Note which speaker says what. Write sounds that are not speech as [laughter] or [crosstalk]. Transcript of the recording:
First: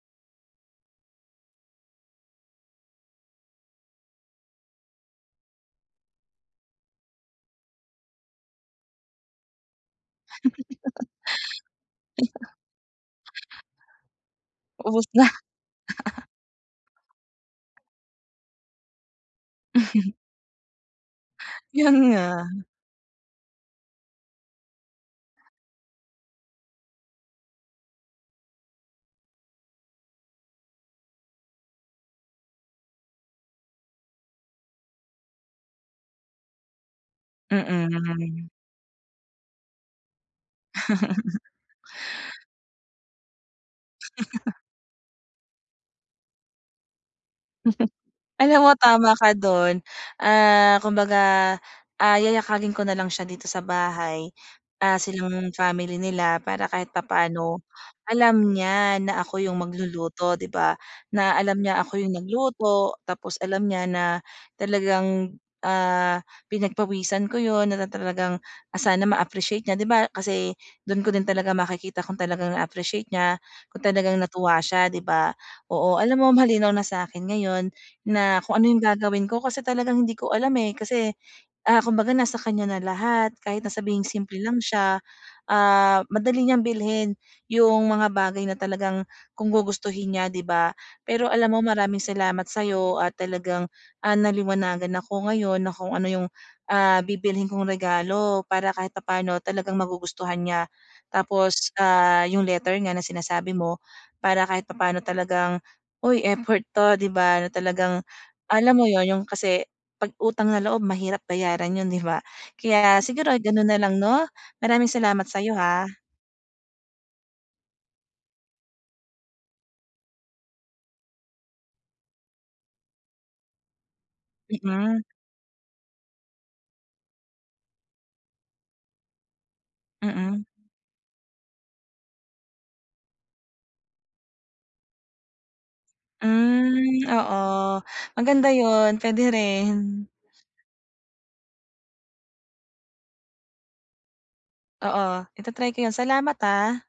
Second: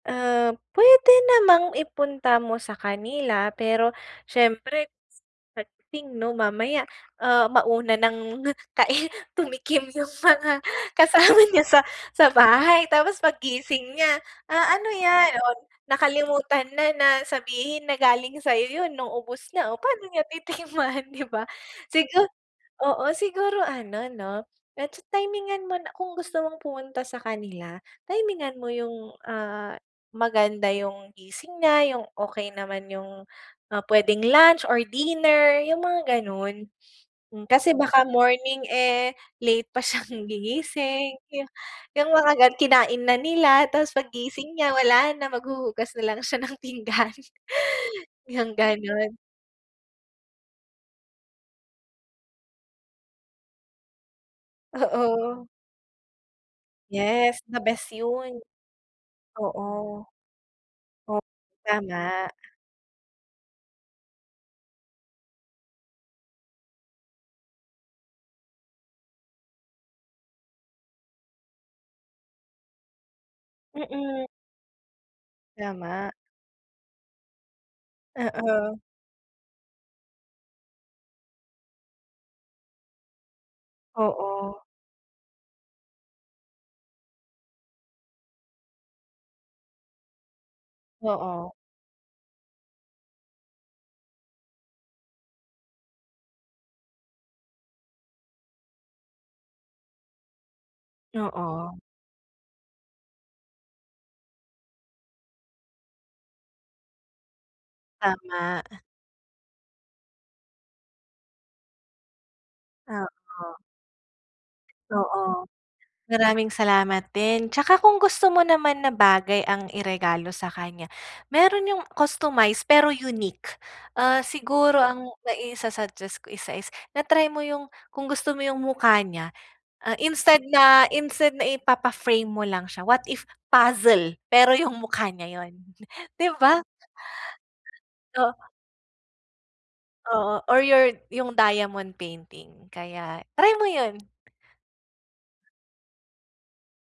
Speaker 1: Uh, puwede namang ipunta mo sa kanila, pero siyempre, sa pagdating 'no? Mamaya, uh, mauna ng kai tumikim yung mga kasama niya sa sa bahay, tapos paggising niya, ah, "Ano
Speaker 2: Ubos na.
Speaker 1: yan?" Oh, nakalimutan na, na sabihin na galing sa'yo yun nung ubos na. O, paano niya titikman, 'di ba?
Speaker 2: Yun
Speaker 1: Sigu
Speaker 2: nga.
Speaker 1: oo, siguro ano 'no, medyo timingan mo na kung gusto mong pumunta sa kanila, timingan mo yung, ah, maganda yung gising niya, yung okey naman yung, ah, puwedeng lunch or dinner yung mga ganun. [sniffs] Mm, kasi baka
Speaker 2: Mm.
Speaker 1: morning, eh, late pa siyang gigising, yung mga ganu kinain na nila tapos pag gising niya wala na, maghuhugas na lang siya ng pinggan. Yung
Speaker 2: Alam mo tama
Speaker 1: ganun.
Speaker 2: ka dun, ah, kumbaga, ah, yayakagin ko na lang siya dito sa bahay. Ah,
Speaker 1: Oo.
Speaker 2: silang family nila para kahit
Speaker 1: Yes,
Speaker 2: papaano
Speaker 1: the best yun.
Speaker 2: alam niya na ako yung
Speaker 1: Oo.
Speaker 2: magluluto, 'di ba?
Speaker 1: Oh,
Speaker 2: Na alam niya ako yung
Speaker 1: tama.
Speaker 2: nagluto tapos alam niya na talagang, ah, pinagpawisan ko yun, na talagang sana ma-appreciate niya. 'Di ba kasi dun ko din talaga makikita kung talagang na-appreciate niya kung talagang
Speaker 1: Mm.
Speaker 2: natuwa siya di ba. Oo
Speaker 1: Tama.
Speaker 2: alam mo malinaw na sa akin ngayon na kung ano
Speaker 1: Oo.
Speaker 2: yung gagawin ko kasi talagang hindi ko alam, eh, kasi, ah, kumbaga nasa kanya na lahat. Kahit na sabihing simple lang
Speaker 1: Oo.
Speaker 2: siya, ah, madali niyang bilhin yung mga bagay na talagang kung gugustuhin niya, 'di ba? Pero
Speaker 1: Oo.
Speaker 2: alam mo maraming salamat sa 'yo at talagang, ah, naliwanagan ako ngayon na kung ano yung, ah, bibilhin kong regalo para kahit papaano talagang magugustuhan niya. Tapos,
Speaker 1: Oo.
Speaker 2: ah, yung letter nga na sinasabi mo para kahit papaano talagang, uy, effort to, 'di ba, na talagang
Speaker 1: Tama.
Speaker 2: alam mo yun, yung kasi 'pag utang na loob mahirap bayaran yun, 'di ba? Kaya siguro
Speaker 1: Oo.
Speaker 2: ganun na lang 'no? Maraming salamat sa
Speaker 1: Oo.
Speaker 2: 'yo, ha.
Speaker 1: Maraming salamat din. Tsaka kung gusto mo naman na bagay ang iregalo sa kanya, meron yung customized pero unique. Uh, siguro
Speaker 2: Mm.
Speaker 1: ang maisa-suggest ko isa is na-trymo yung kung gusto mo yung mukha niya, uh, instead
Speaker 2: Mm.
Speaker 1: na, instead na ipapa-frame mo lang siya, what if puzzle, pero yung mukha niya yun 'di ba?
Speaker 2: Hmm, oo,
Speaker 1: Oo.
Speaker 2: maganda yun. Puwede rin.
Speaker 1: Oo or your yung diamond painting. Kaya, try mo yun.
Speaker 2: Oo, ita-try ko yun. Salamat, ha.